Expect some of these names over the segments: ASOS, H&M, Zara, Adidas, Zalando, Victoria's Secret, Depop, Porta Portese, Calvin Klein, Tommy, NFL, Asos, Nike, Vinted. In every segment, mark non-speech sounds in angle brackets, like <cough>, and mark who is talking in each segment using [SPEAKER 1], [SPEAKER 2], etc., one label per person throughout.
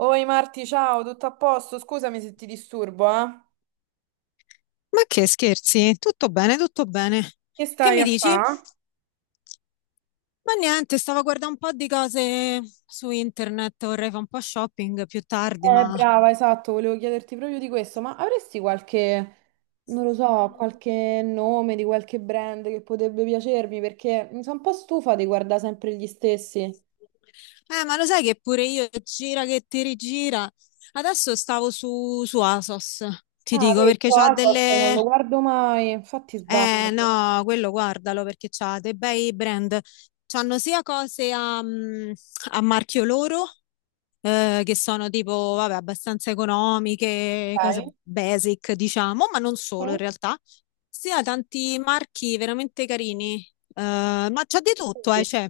[SPEAKER 1] Oi Marti, ciao, tutto a posto? Scusami se ti disturbo, eh?
[SPEAKER 2] Ma che scherzi? Tutto bene, tutto bene.
[SPEAKER 1] Che
[SPEAKER 2] Che
[SPEAKER 1] stai
[SPEAKER 2] mi
[SPEAKER 1] a
[SPEAKER 2] dici?
[SPEAKER 1] fa?
[SPEAKER 2] Ma niente, stavo a guardare un po' di cose su internet, vorrei fare un po' shopping più tardi, ma.
[SPEAKER 1] Brava, esatto, volevo chiederti proprio di questo, ma avresti qualche, non lo so, qualche nome di qualche brand che potrebbe piacermi? Perché mi sono un po' stufa di guardare sempre gli stessi.
[SPEAKER 2] Ma lo sai che pure io, gira che ti rigira. Adesso stavo su ASOS, ti
[SPEAKER 1] Ah,
[SPEAKER 2] dico, perché
[SPEAKER 1] questo
[SPEAKER 2] c'ha
[SPEAKER 1] Asos non
[SPEAKER 2] delle.
[SPEAKER 1] lo guardo mai, infatti
[SPEAKER 2] Eh
[SPEAKER 1] sbaglio.
[SPEAKER 2] no, quello guardalo perché c'ha dei bei brand. C'hanno sia cose a marchio loro, che sono tipo, vabbè, abbastanza economiche, cose
[SPEAKER 1] Ok.
[SPEAKER 2] basic, diciamo, ma non solo in
[SPEAKER 1] Mm?
[SPEAKER 2] realtà. Sia tanti marchi veramente carini. Ma c'è di tutto,
[SPEAKER 1] Sì.
[SPEAKER 2] cioè,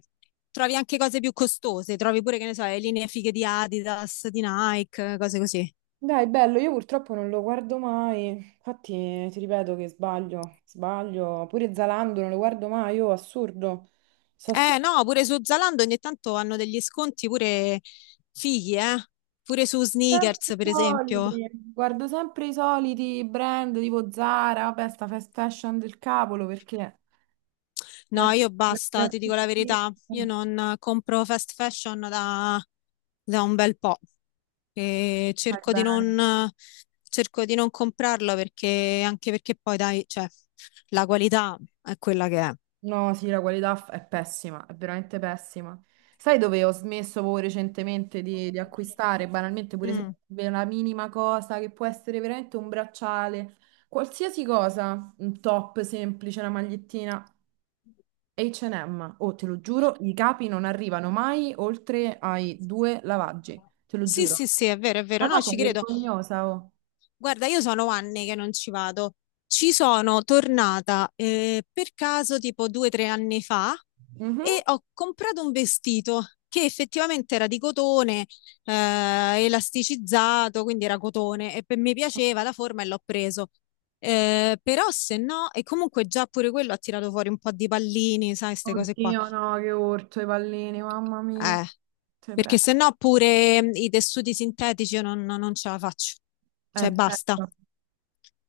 [SPEAKER 2] trovi anche cose più costose, trovi pure, che ne so, le linee fighe di Adidas, di Nike, cose così.
[SPEAKER 1] Dai, bello, io purtroppo non lo guardo mai, infatti ti ripeto che sbaglio, sbaglio, pure Zalando non lo guardo mai, io assurdo, so se-
[SPEAKER 2] Eh no, pure su Zalando ogni tanto hanno degli sconti pure fighi, eh? Pure su
[SPEAKER 1] sempre
[SPEAKER 2] sneakers,
[SPEAKER 1] i
[SPEAKER 2] per esempio.
[SPEAKER 1] soliti, guardo sempre i soliti brand tipo Zara, vabbè, sta fast fashion del cavolo perché.
[SPEAKER 2] No,
[SPEAKER 1] Guarda,
[SPEAKER 2] io
[SPEAKER 1] la-
[SPEAKER 2] basta, ti dico la verità. Io
[SPEAKER 1] la-
[SPEAKER 2] non compro fast fashion da un bel po'. E
[SPEAKER 1] vai
[SPEAKER 2] cerco di
[SPEAKER 1] bene.
[SPEAKER 2] non, cerco di non comprarlo perché, anche perché poi, dai, cioè, la qualità è quella che è.
[SPEAKER 1] No, sì, la qualità è pessima, è veramente pessima. Sai dove ho smesso proprio recentemente di acquistare? Banalmente, pure se
[SPEAKER 2] Mm.
[SPEAKER 1] la minima cosa che può essere veramente un bracciale, qualsiasi cosa, un top semplice, una magliettina, H&M. Oh, te lo giuro, i capi non arrivano mai oltre ai due lavaggi, te lo
[SPEAKER 2] Sì,
[SPEAKER 1] giuro.
[SPEAKER 2] sì, sì, è vero, è vero.
[SPEAKER 1] Una
[SPEAKER 2] No,
[SPEAKER 1] cosa
[SPEAKER 2] ci credo.
[SPEAKER 1] vergognosa, oh.
[SPEAKER 2] Guarda, io sono anni che non ci vado. Ci sono tornata, per caso tipo 2 o 3 anni fa
[SPEAKER 1] Mhm.
[SPEAKER 2] e ho comprato un vestito che effettivamente era di cotone, eh, elasticizzato, quindi era cotone e mi piaceva la forma e l'ho preso. Però se no, e comunque già pure quello ha tirato fuori un po' di pallini, sai, queste cose qua.
[SPEAKER 1] Oddio, no, che urto i pallini, mamma mia.
[SPEAKER 2] Eh,
[SPEAKER 1] Te
[SPEAKER 2] perché
[SPEAKER 1] prego.
[SPEAKER 2] se no pure, mm, i tessuti sintetici io non ce la faccio. Cioè, basta.
[SPEAKER 1] Certo.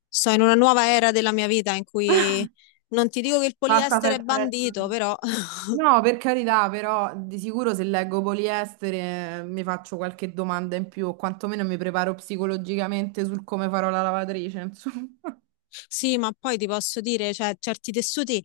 [SPEAKER 2] Sto in una nuova era della mia vita in cui non ti dico che il
[SPEAKER 1] Fatta
[SPEAKER 2] poliestere è
[SPEAKER 1] perfetta.
[SPEAKER 2] bandito, però <laughs>
[SPEAKER 1] No, per carità, però di sicuro se leggo poliestere mi faccio qualche domanda in più, o quantomeno mi preparo psicologicamente sul come farò la lavatrice, insomma. <laughs>
[SPEAKER 2] sì, ma poi ti posso dire, cioè, certi tessuti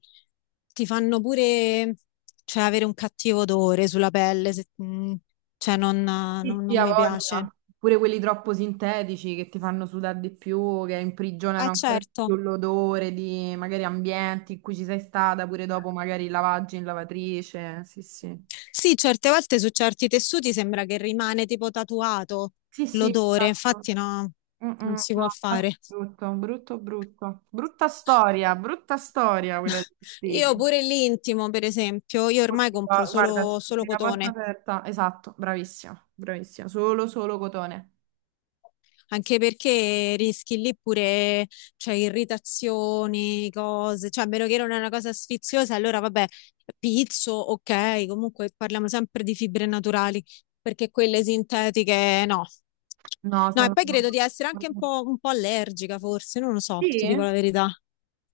[SPEAKER 2] ti fanno pure, cioè, avere un cattivo odore sulla pelle, cioè, non,
[SPEAKER 1] Sì,
[SPEAKER 2] non-
[SPEAKER 1] Chi
[SPEAKER 2] non
[SPEAKER 1] ha sì.
[SPEAKER 2] mi piace.
[SPEAKER 1] voglia. Pure quelli troppo sintetici che ti fanno sudare di più, che imprigionano ancora di
[SPEAKER 2] Certo.
[SPEAKER 1] più l'odore di magari ambienti in cui ci sei stata, pure dopo magari lavaggi in lavatrice. Sì, sì.
[SPEAKER 2] Sì, certe volte su certi tessuti sembra che rimane tipo tatuato
[SPEAKER 1] Sì, sì,
[SPEAKER 2] l'odore,
[SPEAKER 1] esatto.
[SPEAKER 2] infatti no,
[SPEAKER 1] Mm, mm,
[SPEAKER 2] non si può
[SPEAKER 1] no, infatti
[SPEAKER 2] fare.
[SPEAKER 1] è brutto, brutto, brutto. Brutta storia quella dei
[SPEAKER 2] Io
[SPEAKER 1] vestiti.
[SPEAKER 2] pure l'intimo, per esempio, io ormai
[SPEAKER 1] Oddio,
[SPEAKER 2] compro
[SPEAKER 1] guarda,
[SPEAKER 2] solo,
[SPEAKER 1] sì,
[SPEAKER 2] solo
[SPEAKER 1] la porta
[SPEAKER 2] cotone,
[SPEAKER 1] aperta. Esatto, bravissima, bravissima. Solo, solo cotone.
[SPEAKER 2] anche perché rischi lì pure, cioè, irritazioni, cose, cioè, a meno che non è una cosa sfiziosa, allora vabbè, pizzo, ok, comunque parliamo sempre di fibre naturali, perché quelle sintetiche no.
[SPEAKER 1] No,
[SPEAKER 2] No, e
[SPEAKER 1] sono...
[SPEAKER 2] poi credo di essere anche un po' allergica, forse, non lo so, ti dico
[SPEAKER 1] Sì?
[SPEAKER 2] la verità.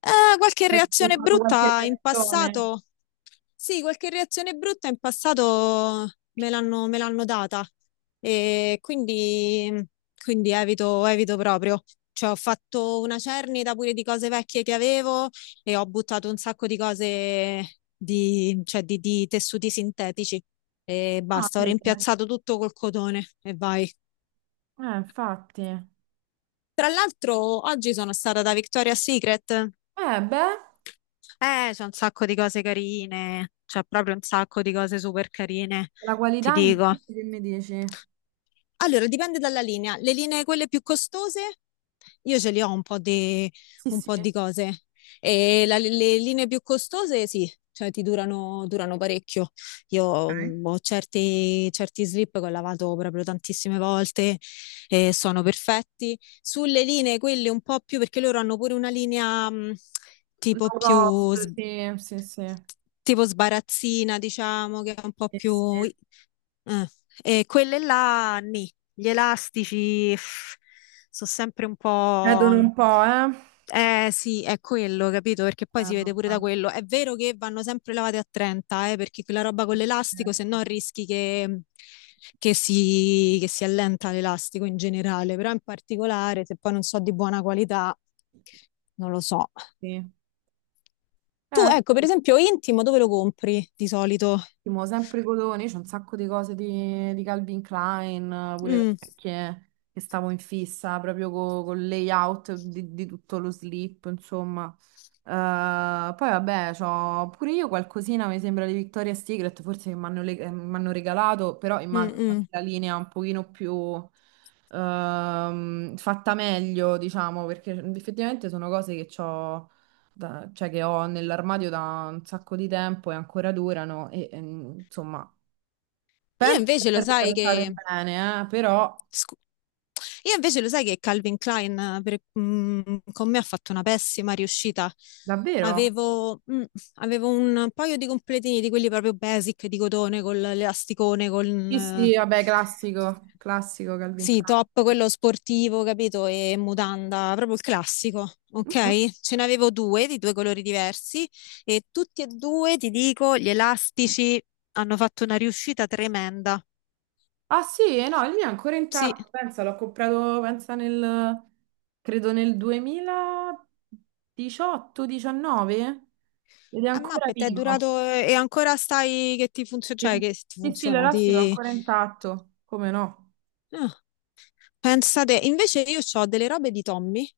[SPEAKER 2] Qualche
[SPEAKER 1] Hai
[SPEAKER 2] reazione
[SPEAKER 1] fatto qualche
[SPEAKER 2] brutta in
[SPEAKER 1] reazione?
[SPEAKER 2] passato? Sì, qualche reazione brutta in passato me l'hanno data e quindi, quindi evito, evito proprio. Cioè, ho fatto una cernita pure di cose vecchie che avevo e ho buttato un sacco di cose di, cioè, di tessuti sintetici e
[SPEAKER 1] Ah,
[SPEAKER 2] basta, ho
[SPEAKER 1] vede.
[SPEAKER 2] rimpiazzato tutto col cotone e vai.
[SPEAKER 1] Infatti.
[SPEAKER 2] Tra l'altro, oggi sono stata da Victoria's Secret.
[SPEAKER 1] Beh,
[SPEAKER 2] C'è un sacco di cose carine, c'è proprio un sacco di cose super carine,
[SPEAKER 1] la
[SPEAKER 2] ti
[SPEAKER 1] qualità in
[SPEAKER 2] dico.
[SPEAKER 1] questo che mi dici?
[SPEAKER 2] Allora, dipende dalla linea. Le linee quelle più costose, io ce li ho un po' di,
[SPEAKER 1] Sì,
[SPEAKER 2] un
[SPEAKER 1] sì.
[SPEAKER 2] po' di cose. E le linee più costose, sì, cioè ti durano, durano parecchio. Io,
[SPEAKER 1] Ok.
[SPEAKER 2] mm, ho certi, certi slip che ho lavato proprio tantissime volte e sono perfetti. Sulle linee, quelle un po' più, perché loro hanno pure una linea, mm, tipo
[SPEAKER 1] Low
[SPEAKER 2] più
[SPEAKER 1] cost,
[SPEAKER 2] sbagliata.
[SPEAKER 1] sì, sì, sì.
[SPEAKER 2] Tipo sbarazzina, diciamo, che è un po'
[SPEAKER 1] Sì, sì.
[SPEAKER 2] più. Eh. E quelle là, nì. Gli elastici sono sempre un
[SPEAKER 1] Vedono
[SPEAKER 2] po'.
[SPEAKER 1] un po', eh.
[SPEAKER 2] Eh sì, è quello, capito? Perché poi si vede pure da
[SPEAKER 1] Vabbè.
[SPEAKER 2] quello. È vero che vanno sempre lavate a 30, perché quella roba con l'elastico, se no
[SPEAKER 1] Certo,
[SPEAKER 2] rischi che si allenta l'elastico in generale, però in particolare, se poi non so di buona qualità, non lo so.
[SPEAKER 1] sì.
[SPEAKER 2] Tu,
[SPEAKER 1] Eh,
[SPEAKER 2] ecco, per esempio, intimo, dove lo compri di solito?
[SPEAKER 1] ottimo, sempre Codoni, c'è un sacco di cose di Calvin Klein, pure
[SPEAKER 2] Mm,
[SPEAKER 1] vecchie, che stavo in fissa proprio col layout di tutto lo slip, insomma. Eh, poi vabbè, c'ho pure io qualcosina, mi sembra di Victoria's Secret, forse che m'hanno regalato, però
[SPEAKER 2] mm,
[SPEAKER 1] immagino che
[SPEAKER 2] mm.
[SPEAKER 1] la linea un pochino più fatta meglio, diciamo, perché effettivamente sono cose che ho cioè che ho nell'armadio da un sacco di tempo e ancora durano e insomma,
[SPEAKER 2] Io
[SPEAKER 1] penso di
[SPEAKER 2] invece lo
[SPEAKER 1] averle
[SPEAKER 2] sai
[SPEAKER 1] tratate
[SPEAKER 2] che...
[SPEAKER 1] bene, però
[SPEAKER 2] scu- Io invece lo sai che Calvin Klein, con me ha fatto una pessima riuscita.
[SPEAKER 1] davvero?
[SPEAKER 2] Avevo, mm, avevo un paio di completini di quelli proprio basic di cotone con l'elasticone, con.
[SPEAKER 1] Sì, sì,
[SPEAKER 2] Eh,
[SPEAKER 1] vabbè, classico, classico Calvin
[SPEAKER 2] sì,
[SPEAKER 1] Klein.
[SPEAKER 2] top, quello sportivo, capito? E mutanda, proprio il classico,
[SPEAKER 1] Mhm.
[SPEAKER 2] ok? Ce n'avevo due di due colori diversi e tutti e due, ti dico, gli elastici hanno fatto una riuscita tremenda.
[SPEAKER 1] Ah sì, no, il mio è ancora
[SPEAKER 2] Sì,
[SPEAKER 1] intatto, pensa, l'ho comprato, pensa nel, credo nel 2018-19 ed è
[SPEAKER 2] a
[SPEAKER 1] ancora
[SPEAKER 2] Muppet è
[SPEAKER 1] vivo.
[SPEAKER 2] durato e ancora stai che ti funziona,
[SPEAKER 1] Sì,
[SPEAKER 2] cioè che ti
[SPEAKER 1] sì, sì,
[SPEAKER 2] funziona,
[SPEAKER 1] l'elastico è
[SPEAKER 2] ti.
[SPEAKER 1] ancora intatto, come no?
[SPEAKER 2] Ah, pensate, invece io ho delle robe di Tommy,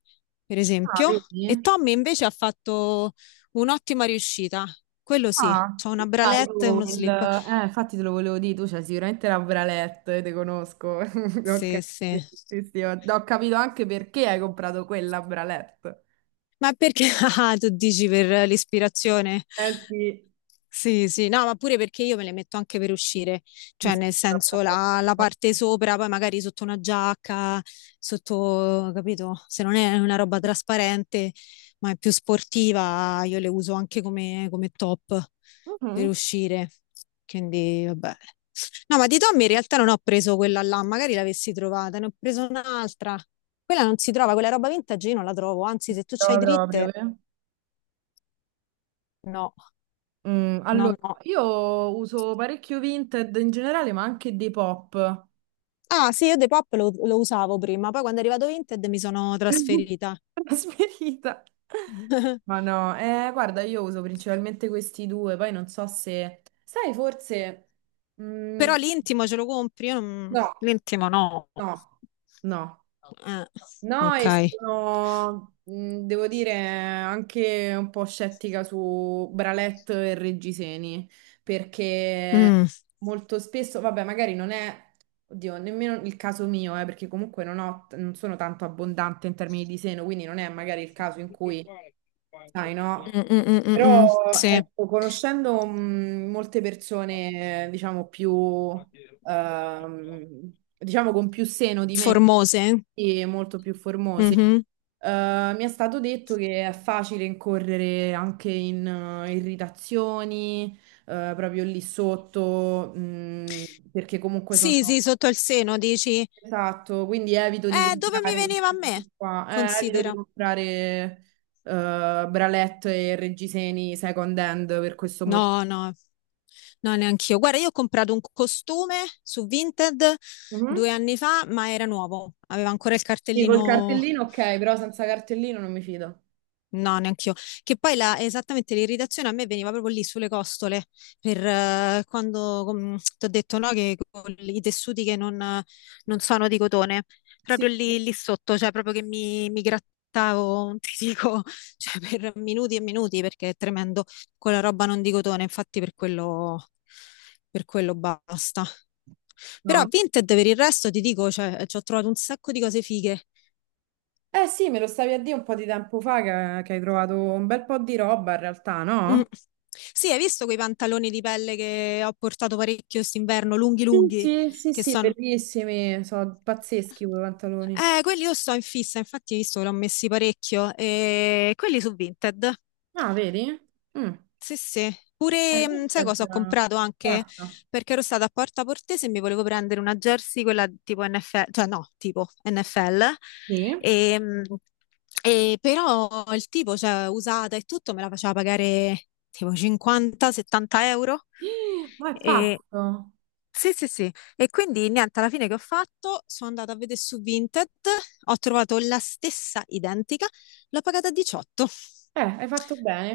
[SPEAKER 2] per
[SPEAKER 1] Ah,
[SPEAKER 2] esempio, e
[SPEAKER 1] vedi?
[SPEAKER 2] Tommy invece ha fatto un'ottima riuscita, quello sì,
[SPEAKER 1] Ah,
[SPEAKER 2] c'ho una
[SPEAKER 1] sai, sai.
[SPEAKER 2] bralette e
[SPEAKER 1] Io
[SPEAKER 2] uno slip,
[SPEAKER 1] infatti te lo volevo dire, tu c'hai sicuramente la bralette, te conosco. <laughs>
[SPEAKER 2] sì,
[SPEAKER 1] Ok,
[SPEAKER 2] sì.
[SPEAKER 1] sì, sì, ho capito anche perché hai comprato quella bralette.
[SPEAKER 2] Ma perché, <laughs> ah, tu dici per l'ispirazione?
[SPEAKER 1] Eh sì.
[SPEAKER 2] Sì, sì, no, ma pure perché io me le metto anche per uscire,
[SPEAKER 1] Sì,
[SPEAKER 2] cioè
[SPEAKER 1] sì.
[SPEAKER 2] nel senso la parte sopra, poi magari sotto una giacca, sotto, capito? Se non è una roba trasparente, ma è più sportiva, io le uso anche come, come top per
[SPEAKER 1] Mhm.
[SPEAKER 2] uscire. Quindi, vabbè. No, ma di Tommy in realtà non ho preso quella là, magari l'avessi trovata, ne ho preso un'altra. Quella non si trova, quella roba vintage io non la trovo, anzi se tu c'hai
[SPEAKER 1] Trova proprio,
[SPEAKER 2] dritte,
[SPEAKER 1] eh.
[SPEAKER 2] no,
[SPEAKER 1] Mm,
[SPEAKER 2] no,
[SPEAKER 1] allora,
[SPEAKER 2] no.
[SPEAKER 1] io uso parecchio Vinted in generale, ma anche Depop.
[SPEAKER 2] Ah, sì, io Depop lo usavo prima, poi quando è arrivato Vinted mi sono
[SPEAKER 1] <laughs>
[SPEAKER 2] trasferita.
[SPEAKER 1] Trasferita. Ma
[SPEAKER 2] <laughs>
[SPEAKER 1] no, guarda, io uso principalmente questi due, poi non so se. Sai, forse. Mm,
[SPEAKER 2] Però l'intimo ce lo compri? Io non.
[SPEAKER 1] no,
[SPEAKER 2] L'intimo no.
[SPEAKER 1] no, no.
[SPEAKER 2] Eh,
[SPEAKER 1] No,
[SPEAKER 2] ok.
[SPEAKER 1] e sono, devo dire, anche un po' scettica su Bralet e Reggiseni, perché
[SPEAKER 2] Mm,
[SPEAKER 1] molto spesso, vabbè, magari non è, oddio, nemmeno il caso mio, perché comunque non ho, non sono tanto abbondante in termini di seno, quindi non è magari il caso in cui, sai, no?
[SPEAKER 2] mm, mm, mm, mm, mm.
[SPEAKER 1] Però,
[SPEAKER 2] Sì,
[SPEAKER 1] ecco, conoscendo, molte persone, diciamo, più ehm, diciamo con più seno di me
[SPEAKER 2] formose.
[SPEAKER 1] e molto più formose.
[SPEAKER 2] Mhm.
[SPEAKER 1] Mi è stato detto che è facile incorrere anche in irritazioni, proprio lì sotto, perché comunque
[SPEAKER 2] Sì,
[SPEAKER 1] sono...
[SPEAKER 2] sì, sotto il seno dici,
[SPEAKER 1] Esatto, quindi evito di
[SPEAKER 2] dove mi
[SPEAKER 1] comprare
[SPEAKER 2] veniva a
[SPEAKER 1] queste
[SPEAKER 2] me?
[SPEAKER 1] cose qua, evito di
[SPEAKER 2] Considera.
[SPEAKER 1] comprare bralette e reggiseni second hand per questo motivo.
[SPEAKER 2] No, no, no, neanch'io. Guarda, io ho comprato un costume su Vinted
[SPEAKER 1] Mhm.
[SPEAKER 2] 2 anni fa, ma era nuovo, aveva ancora il
[SPEAKER 1] Sì, col
[SPEAKER 2] cartellino.
[SPEAKER 1] cartellino ok, però senza cartellino non mi fido.
[SPEAKER 2] No, neanch'io. Che poi esattamente l'irritazione a me veniva proprio lì sulle costole, per, quando ti ho detto no, che con i tessuti che non, non sono di cotone,
[SPEAKER 1] Sì,
[SPEAKER 2] proprio
[SPEAKER 1] sì.
[SPEAKER 2] lì, lì sotto, cioè proprio che mi grattavo, non ti dico, <laughs> cioè per minuti e minuti, perché è tremendo, quella roba non di cotone, infatti per quello basta. Però a
[SPEAKER 1] No.
[SPEAKER 2] Vinted per il resto ti dico, cioè, ci ho trovato un sacco di cose fighe.
[SPEAKER 1] Eh sì, me lo stavi a dire un po' di tempo fa che hai trovato un bel po' di roba in realtà,
[SPEAKER 2] Mm.
[SPEAKER 1] no?
[SPEAKER 2] Sì, hai visto quei pantaloni di pelle che ho portato parecchio quest'inverno, lunghi
[SPEAKER 1] Sì,
[SPEAKER 2] lunghi,
[SPEAKER 1] sì, sì,
[SPEAKER 2] che
[SPEAKER 1] sì,
[SPEAKER 2] sono.
[SPEAKER 1] bellissimi, sono pazzeschi quei pantaloni.
[SPEAKER 2] Quelli io sto in fissa, infatti hai visto che l'ho messi parecchio, e quelli su Vinted.
[SPEAKER 1] Ah, vedi? Mm.
[SPEAKER 2] Sì, sì. Pure, sai cosa ho
[SPEAKER 1] Vintage.
[SPEAKER 2] comprato anche?
[SPEAKER 1] Guarda.
[SPEAKER 2] Perché ero stata a Porta Portese e mi volevo prendere una jersey, quella tipo NFL, cioè no, tipo NFL.
[SPEAKER 1] Sì.
[SPEAKER 2] E, mh, e però il tipo, cioè, usata e tutto, me la faceva pagare tipo 50-70 euro.
[SPEAKER 1] Ih, ma è fatto.
[SPEAKER 2] Sì, sì, sì. E quindi niente, alla fine che ho fatto, sono andata a vedere su Vinted, ho trovato la stessa identica, l'ho pagata a 18.
[SPEAKER 1] Hai fatto bene.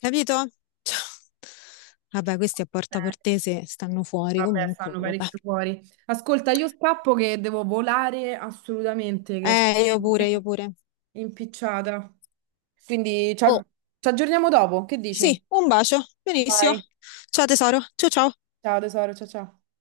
[SPEAKER 2] Capito? Cioè, vabbè, questi a Porta
[SPEAKER 1] Bene.
[SPEAKER 2] Portese stanno fuori
[SPEAKER 1] Vabbè,
[SPEAKER 2] comunque,
[SPEAKER 1] stanno
[SPEAKER 2] vabbè.
[SPEAKER 1] parecchio fuori. Ascolta, io scappo che devo volare assolutamente, che sono
[SPEAKER 2] Io pure, io
[SPEAKER 1] <laughs>
[SPEAKER 2] pure.
[SPEAKER 1] impicciata. Quindi
[SPEAKER 2] Oh,
[SPEAKER 1] ci aggiorniamo dopo, che
[SPEAKER 2] sì,
[SPEAKER 1] dici?
[SPEAKER 2] un bacio. Benissimo.
[SPEAKER 1] Vai.
[SPEAKER 2] Ciao tesoro. Ciao ciao.
[SPEAKER 1] Ciao tesoro, ciao ciao.